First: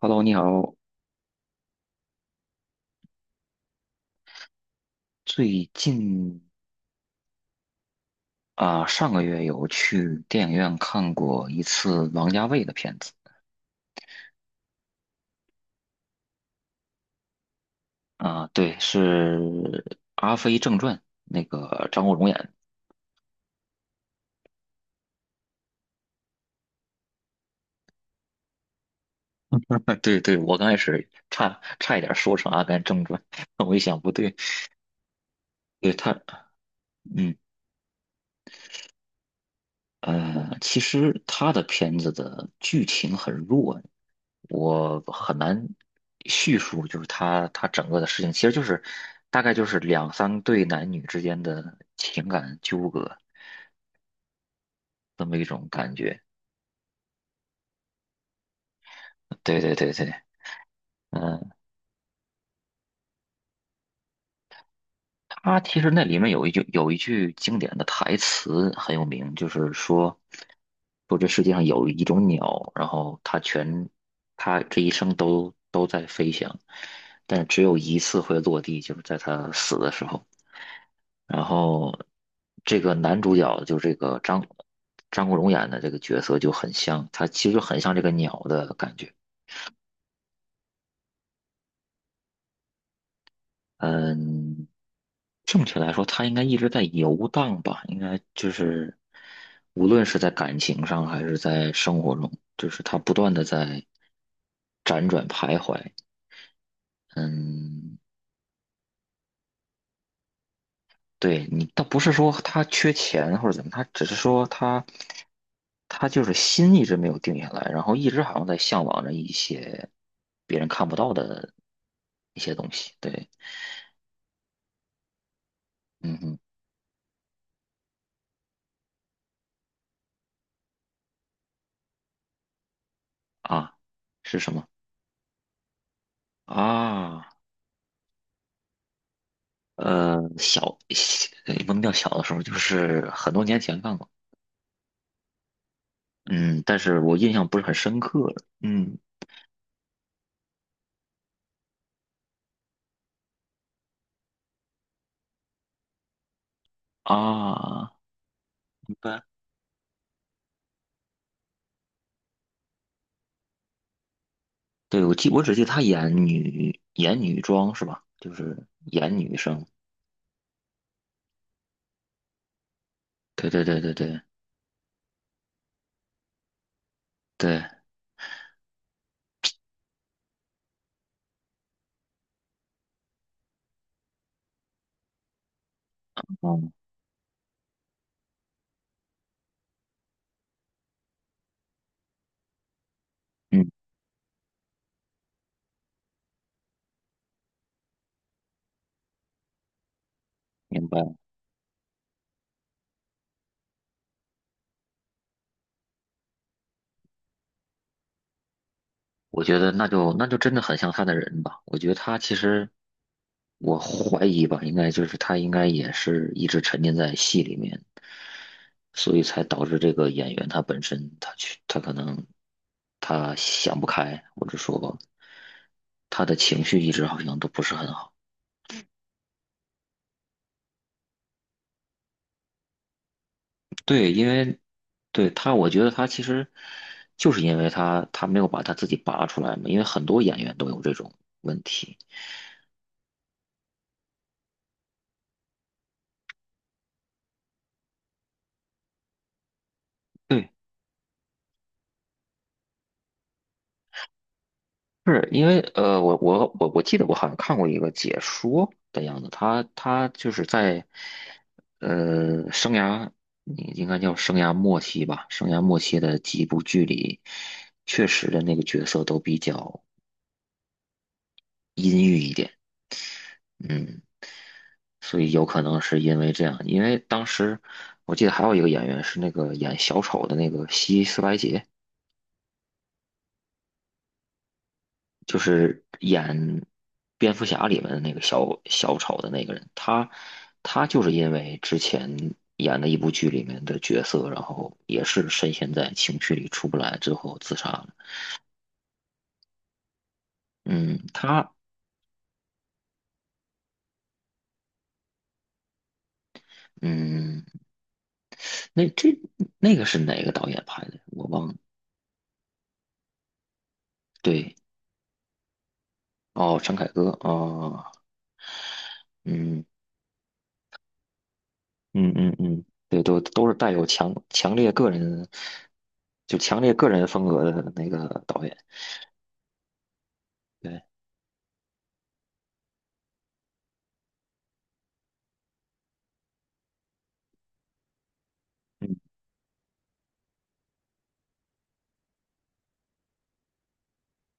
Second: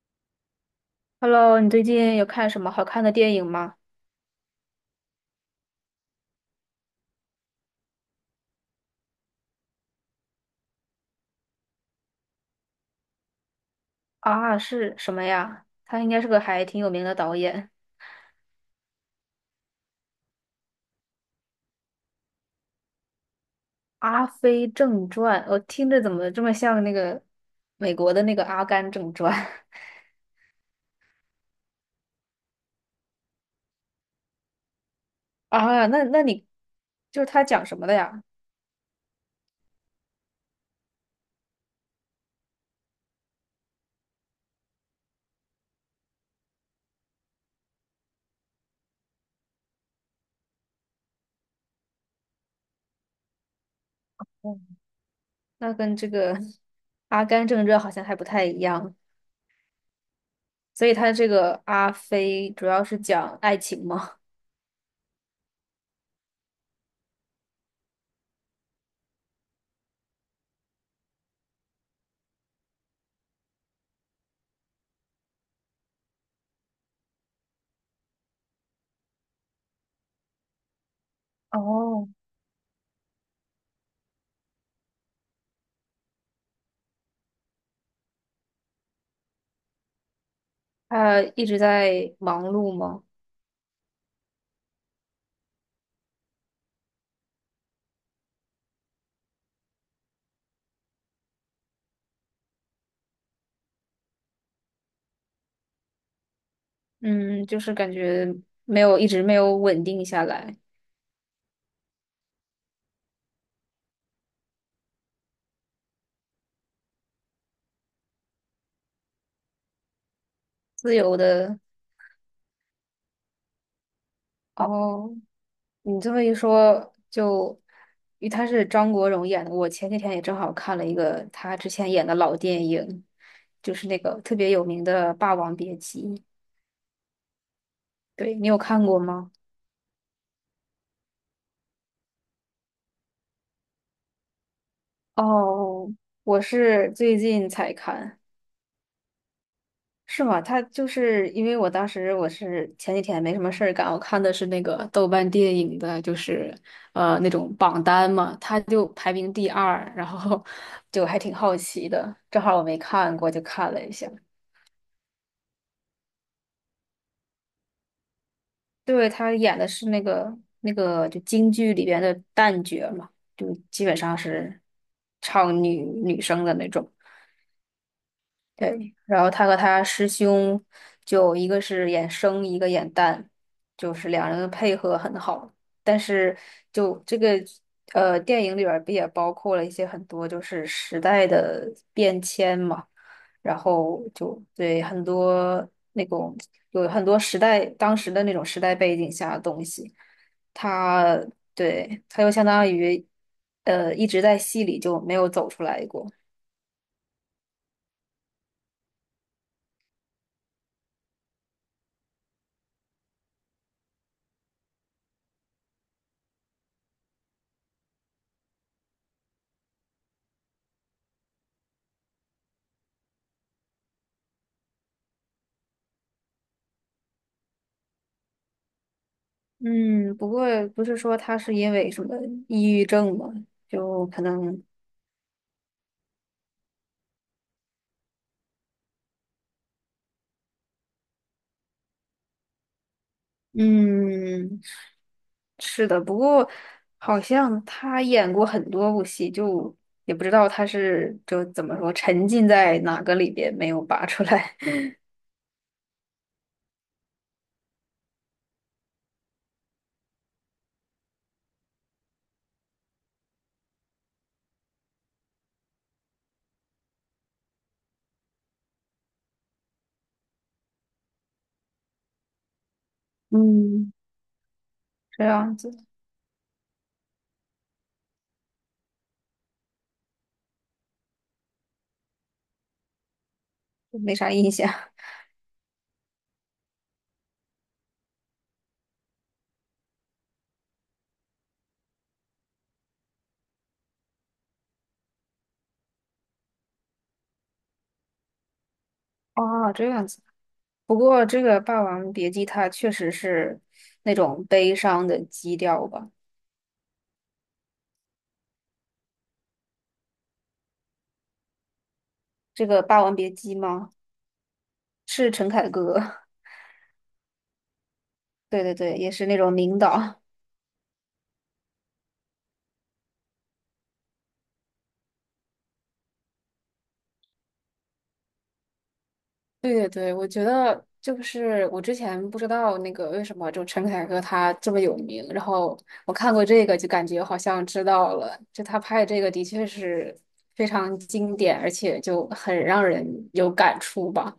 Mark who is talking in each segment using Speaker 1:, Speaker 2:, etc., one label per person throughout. Speaker 1: Hello，你好。
Speaker 2: Hello,你最近有看什么好看的电影吗？
Speaker 1: 最近上个月有去电影院看过一次王家卫的片子。
Speaker 2: 啊，是什么呀？他应该是个还挺有名的导演，
Speaker 1: 对，是《阿飞正传》，那个张国荣演的。
Speaker 2: 《阿飞正传》，我听着怎么这么像那个美国的那个《阿甘正传》。
Speaker 1: 对对，我刚开始差一点说成《阿甘正传》，我一想不对，
Speaker 2: 啊？
Speaker 1: 对
Speaker 2: 那
Speaker 1: 他。
Speaker 2: 那你
Speaker 1: 嗯。
Speaker 2: 他讲什么的呀？
Speaker 1: 其实他的片子的剧情很弱，我很难叙述，就是他整个的事情，其实就是大概就是两三对男女之间的情感纠葛
Speaker 2: 嗯，
Speaker 1: 这么一种
Speaker 2: 那
Speaker 1: 感
Speaker 2: 跟这
Speaker 1: 觉。
Speaker 2: 个《阿甘正传》好像还不太一样。
Speaker 1: 对对对对。
Speaker 2: 所以他这
Speaker 1: 嗯、
Speaker 2: 个阿飞主要是讲爱情吗？
Speaker 1: 他其实那里面有一句经典的台词很有名，就是说这世界上有一种鸟，然后它这一生都在飞翔，但是只有一次会落地，就是在它死的时候。然后
Speaker 2: 哦，
Speaker 1: 这个男主角就这个张国荣演的这个角色就很像，他其实很像这个鸟的感觉。
Speaker 2: 他一直在忙碌吗？
Speaker 1: 嗯，正确来说，他应该一直在游荡吧，应该就是无论是在感情上还是在生活中，就是他不断的在辗转徘徊。
Speaker 2: 嗯，就是感
Speaker 1: 嗯，
Speaker 2: 觉没有，一直没有稳定下来。
Speaker 1: 对，你倒不是说他缺钱或者怎么，他只是说他就是心一直没有定下来，然后一直好像在向往着一些别人看
Speaker 2: 自
Speaker 1: 不到
Speaker 2: 由
Speaker 1: 的
Speaker 2: 的。
Speaker 1: 一些东西。对。
Speaker 2: 哦，你这
Speaker 1: 嗯
Speaker 2: 么一
Speaker 1: 哼。
Speaker 2: 说，因为他是张国荣演的，我前几天也正好看了一个他之前演的老电影，
Speaker 1: 啊，
Speaker 2: 就是那个特
Speaker 1: 是
Speaker 2: 别
Speaker 1: 什
Speaker 2: 有
Speaker 1: 么
Speaker 2: 名的《霸王别姬》。
Speaker 1: 啊？
Speaker 2: 对，你有看过吗？
Speaker 1: 小，也不能掉小的时候，就是很多年前看过，
Speaker 2: 哦，我
Speaker 1: 嗯，但
Speaker 2: 是
Speaker 1: 是我
Speaker 2: 最
Speaker 1: 印象
Speaker 2: 近
Speaker 1: 不是
Speaker 2: 才
Speaker 1: 很深刻
Speaker 2: 看。
Speaker 1: 了。嗯，
Speaker 2: 是吗？他就是因为我当时我是前几天没什么事儿干，我看的是那个豆瓣电影的，就是那种榜
Speaker 1: 啊，
Speaker 2: 单嘛，他就
Speaker 1: 明
Speaker 2: 排
Speaker 1: 白。
Speaker 2: 名第二，然后就还挺好奇的，正好我没看过，就看了一下。
Speaker 1: 对，我记，我只记得她演女装是吧？就是
Speaker 2: 对，
Speaker 1: 演
Speaker 2: 他
Speaker 1: 女
Speaker 2: 演
Speaker 1: 生。
Speaker 2: 的是那个就京剧里边的旦角嘛，
Speaker 1: 对
Speaker 2: 就
Speaker 1: 对对
Speaker 2: 基
Speaker 1: 对
Speaker 2: 本上
Speaker 1: 对
Speaker 2: 是唱女生的那种。
Speaker 1: 对。
Speaker 2: 对，然后他和他师兄，就一个是演生，一个演旦，就是两人的配合很好。但是
Speaker 1: 嗯
Speaker 2: 就这个电影里边儿不也包括了一些很多就是时代的变迁嘛，然
Speaker 1: 嗯，
Speaker 2: 后就对很多那种有很多时代当时的那种时代背景下的东西，
Speaker 1: 明白。
Speaker 2: 他对他又相当于一直在戏里就没有走出来过。
Speaker 1: 我觉得那就真的很像她的人吧。我觉得她其实，我怀疑吧，应该就是她应该也是一直沉浸在戏里面。所以才导致这个演员他本身他可能他想不开，或者说他的情绪一直好像都不是很好。
Speaker 2: 嗯，不过不是说他是因为什么抑郁症嘛，就
Speaker 1: 对，
Speaker 2: 可
Speaker 1: 因为，
Speaker 2: 能，
Speaker 1: 对他，我觉得他其实就是因为他没有把他自己拔出来嘛，因为很多演员都有这种问题。
Speaker 2: 嗯，是的。不过好像他演过很多部戏，就也不知道
Speaker 1: 对，
Speaker 2: 他是就怎么说沉浸在哪个里边没有拔出来。
Speaker 1: 是因为我记得我好像看过一个解说的样子，他就是在生涯，你应该叫生涯末期吧，生涯末期的几部剧里，确实的那个角色都比较阴郁一点。
Speaker 2: 嗯，
Speaker 1: 嗯，所
Speaker 2: 这
Speaker 1: 以有
Speaker 2: 样
Speaker 1: 可能
Speaker 2: 子，
Speaker 1: 是因为这样，因为当时我记得还有一个演员是那个演小丑的那个希斯莱杰，
Speaker 2: 就没啥印象。
Speaker 1: 就是演蝙蝠侠里面的那个小丑的那个人，他他就是因为之前演的一部剧里面的角色，然后也是深陷在情绪里出不来之后自杀了。
Speaker 2: 哦，这样子。不
Speaker 1: 嗯，
Speaker 2: 过这
Speaker 1: 他，
Speaker 2: 个《霸王别姬》它确实是那种悲伤的基调吧？
Speaker 1: 嗯，那这那个是哪个导演拍的？我忘了。
Speaker 2: 这个《霸王别姬》吗？
Speaker 1: 对。
Speaker 2: 是陈凯歌。
Speaker 1: 哦，陈凯歌哦。
Speaker 2: 对对对，也是那种
Speaker 1: 嗯
Speaker 2: 领导。
Speaker 1: 嗯嗯嗯，对，都都是带有强烈个人，就强烈个人风格的那个导演。
Speaker 2: 对对对，我觉
Speaker 1: 对。
Speaker 2: 得就是我之前不知道那个为什么就陈凯歌他这么有名，然后我看过这个就感觉好像知道了，就他
Speaker 1: 嗯。
Speaker 2: 拍的这个的确是非常经典，而且就很让人有感触吧。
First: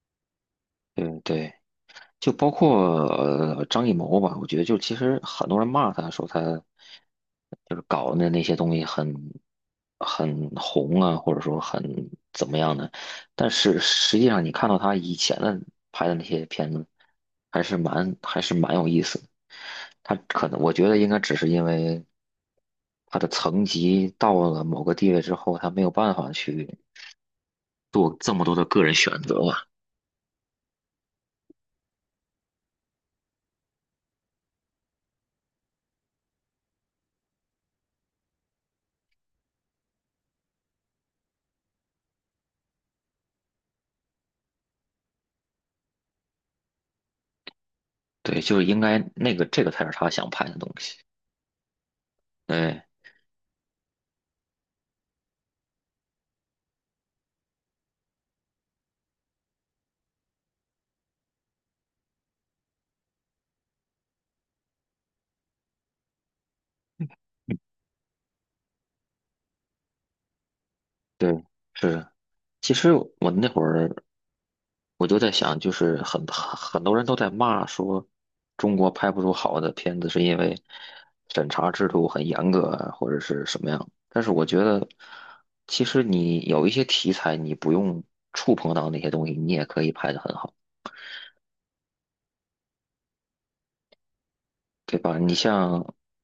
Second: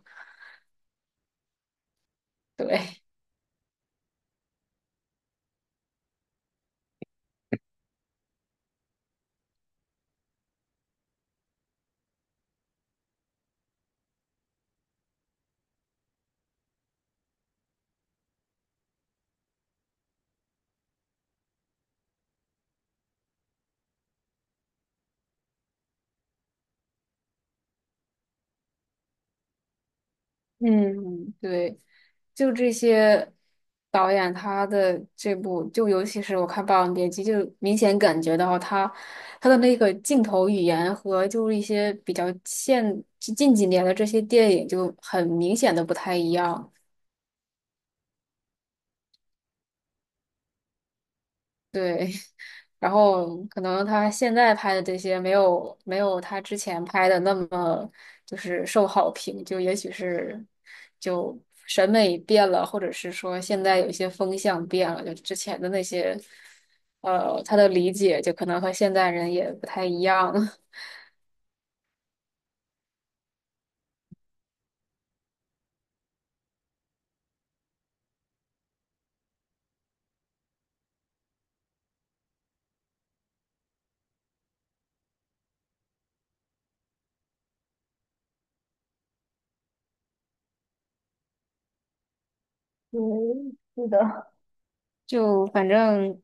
Speaker 1: 对对。就包括
Speaker 2: 对，
Speaker 1: 张艺谋吧，我觉得就其实很多人骂他说他就是搞的那些东西很很红啊，或者说很怎么样的，但是实际上你看到他以前的拍的那些片子，还是蛮还是蛮有意思的。他可能我觉得应该只是因为他的层级到了某个地位之后，他没有办法去做这么多的个人选择吧。
Speaker 2: 嗯，对，就这些导演他的这部，就尤其是我看《霸王别姬》，就明显感觉到他的那个镜头语言和就是一些比较现近几年的这些电影就很明显的不太一样。
Speaker 1: 对，就是应该那个这个才是他想拍的东西。
Speaker 2: 对，
Speaker 1: 对
Speaker 2: 然后可能他现在拍的这些没有他之前拍的那么就是受好评，就也许是就审美变了，或者是说现在有一些风向变了，就之前的那些他的理解就可能和现在人也不太一样。
Speaker 1: 对，是。其实我那会儿我就在想，就是很很多人都在骂说中国拍不出好的片子，是因为审查制度很严格啊，或者是什么样。但是我觉得，其实你有一些题材，你不用触碰到那些东西，你也可以拍得很好，
Speaker 2: 对，是的，
Speaker 1: 对吧？你
Speaker 2: 就反
Speaker 1: 像
Speaker 2: 正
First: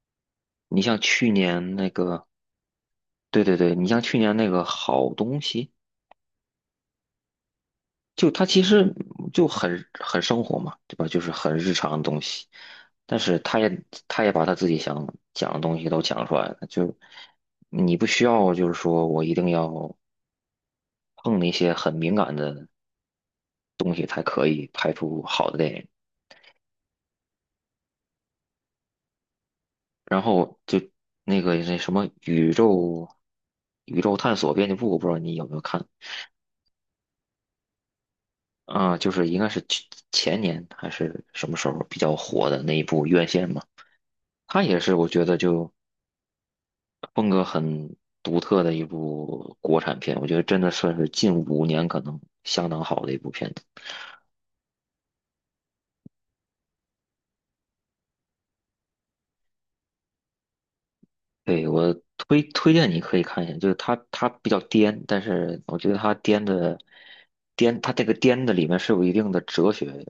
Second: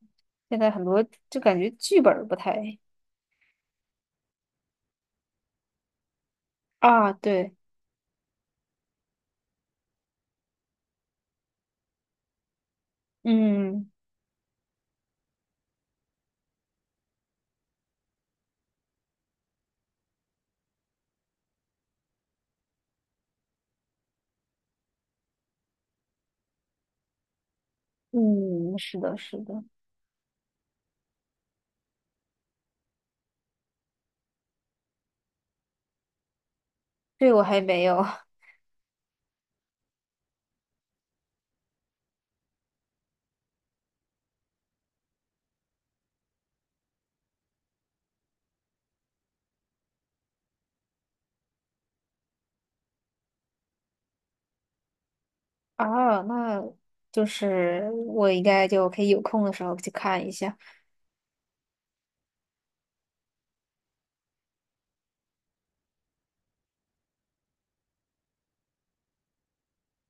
Speaker 2: 现在
Speaker 1: 你
Speaker 2: 很
Speaker 1: 像
Speaker 2: 多
Speaker 1: 去
Speaker 2: 就感觉
Speaker 1: 年那
Speaker 2: 剧本儿
Speaker 1: 个，
Speaker 2: 不太。
Speaker 1: 对对对，你像去年那个好东西。
Speaker 2: 啊，对，
Speaker 1: 就他其实就很很生活嘛，对吧？就是很日常的东西，但是他也
Speaker 2: 嗯
Speaker 1: 他也把他自己想讲的东西都讲出来了，就你不需要就是说我一定要碰那些很敏感的东西才可以拍出好的电影。
Speaker 2: 嗯，是的，是的，
Speaker 1: 然后就那个那什么宇宙探索编辑部，我不知道你有没有看。
Speaker 2: 这我还没有。
Speaker 1: 啊，就是应该是去前年还是什么时候比较火的那一部《院线》嘛，他也是，我觉得就风格很独特的一部国产片，我觉得真的算是近5年可能相当好的一部片子。
Speaker 2: 啊，那就是我应该就可以有空的时候去看一下。
Speaker 1: 对，我推荐你可以看一下，就是它比较颠，但是我觉得它颠的颠，它这个颠的里面是有一定的哲学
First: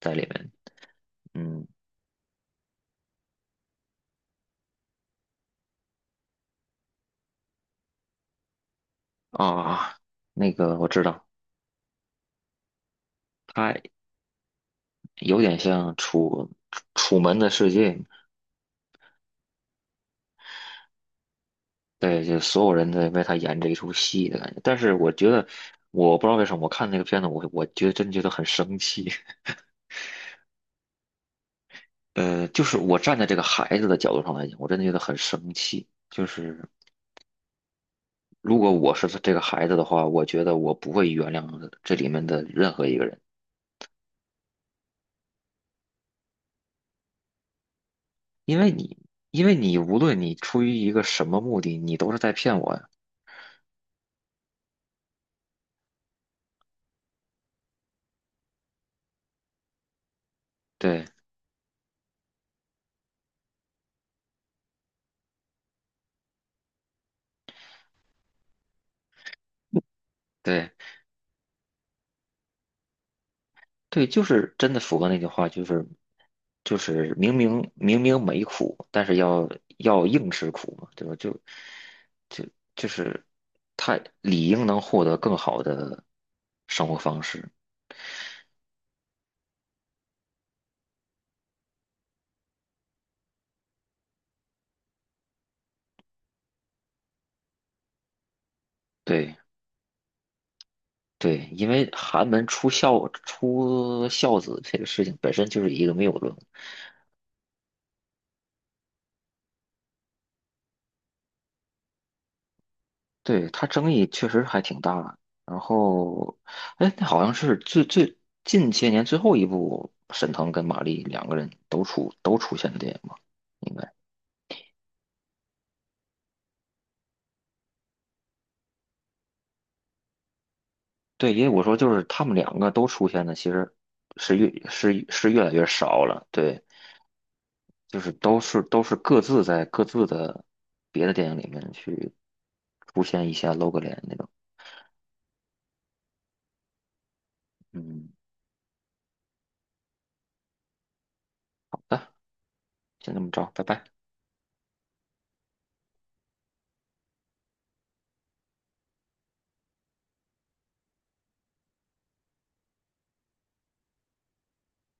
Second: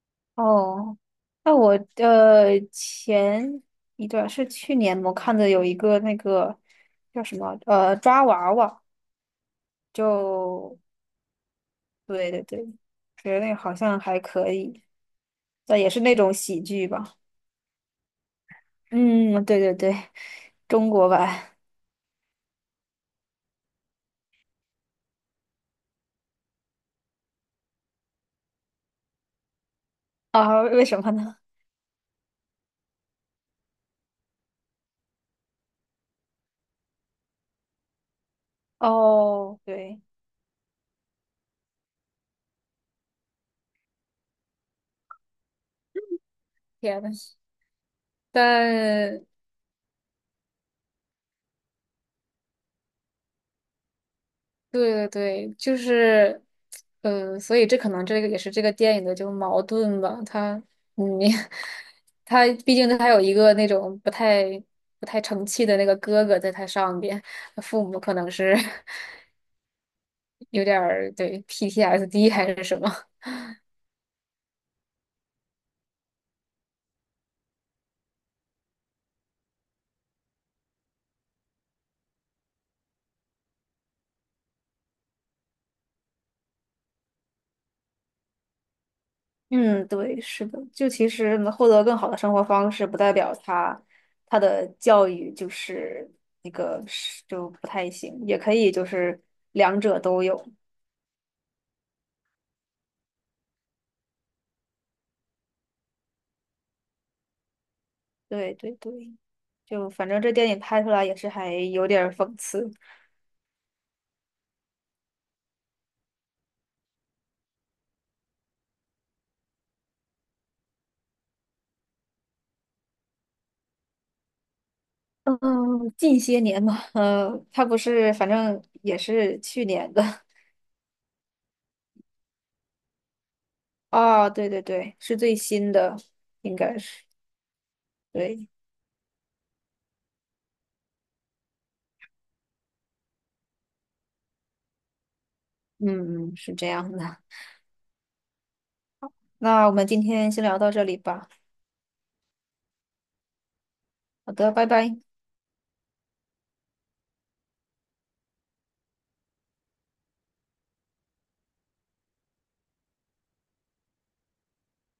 Speaker 1: 在里面。
Speaker 2: 哦，那
Speaker 1: 嗯，
Speaker 2: 我前一段是去年我看的有一个那个抓娃娃，
Speaker 1: 啊，那个
Speaker 2: 就
Speaker 1: 我知道，
Speaker 2: 对对对，觉得那个好
Speaker 1: 它
Speaker 2: 像还可以，
Speaker 1: 有点
Speaker 2: 但也
Speaker 1: 像
Speaker 2: 是那种
Speaker 1: 楚
Speaker 2: 喜剧吧。
Speaker 1: 《楚门的世界》。
Speaker 2: 嗯，对对对，中国版。
Speaker 1: 对，就所有人在为他演这一出戏的感觉。但是我觉得，我不知道为什么，我看那个片子，我觉得真觉得很生气。
Speaker 2: 啊，为什么呢？
Speaker 1: 就是我站在这个孩子的角度上来讲，我真的觉得很生气。就是如果我是这个
Speaker 2: 哦，
Speaker 1: 孩子的
Speaker 2: 对，
Speaker 1: 话，我觉得我不会原谅这里面的任何一个人，
Speaker 2: 天呐。
Speaker 1: 因为你，
Speaker 2: 但
Speaker 1: 因为你无论你出于一个什么目的，你都是在骗我呀。
Speaker 2: 对对对，就是，所以这可能这个也是这个电影的就矛盾吧。他，
Speaker 1: 对
Speaker 2: 嗯，他毕竟它有一个那种不太成器的那个哥哥在他上边，父母可能是 有
Speaker 1: 对。
Speaker 2: 点儿对 PTSD 还是什么。
Speaker 1: 对，就是真的符合那句话，就是就是明明没苦，但是要要硬吃苦嘛，对吧？就就就是太理应能获得更好的生活方式。
Speaker 2: 嗯，对，是的，就其实能获得更好的生活方式，不代表他他的教育就是那个是就不太行，也可以就是
Speaker 1: 对
Speaker 2: 两者都有。
Speaker 1: 对，因为寒门出孝子这个事情本身就是一个谬论。
Speaker 2: 对对对，就反正这电影拍出来也是还有点儿讽刺。
Speaker 1: 对，它争议确实还挺大。然后，哎，那好像是最近些年最后一部，沈腾跟马丽两个人都出现的电影吧？应该，
Speaker 2: 嗯，近些年嘛，嗯，他不是，反正也是去年的。
Speaker 1: 对，因为我说就是他们两个都出现的，其实
Speaker 2: 哦，
Speaker 1: 是
Speaker 2: 对
Speaker 1: 越
Speaker 2: 对对，
Speaker 1: 是
Speaker 2: 是
Speaker 1: 是
Speaker 2: 最
Speaker 1: 越来越
Speaker 2: 新的，
Speaker 1: 少了。
Speaker 2: 应
Speaker 1: 对，
Speaker 2: 该是。
Speaker 1: 就是都
Speaker 2: 对，
Speaker 1: 是都是各自在各自的别的电影里面去出现一下露个脸那种。
Speaker 2: 嗯，嗯是这样的。
Speaker 1: 嗯，
Speaker 2: 那我们今天先聊到这里吧。
Speaker 1: 好的，先这么着，拜拜。
Speaker 2: 好的，拜拜。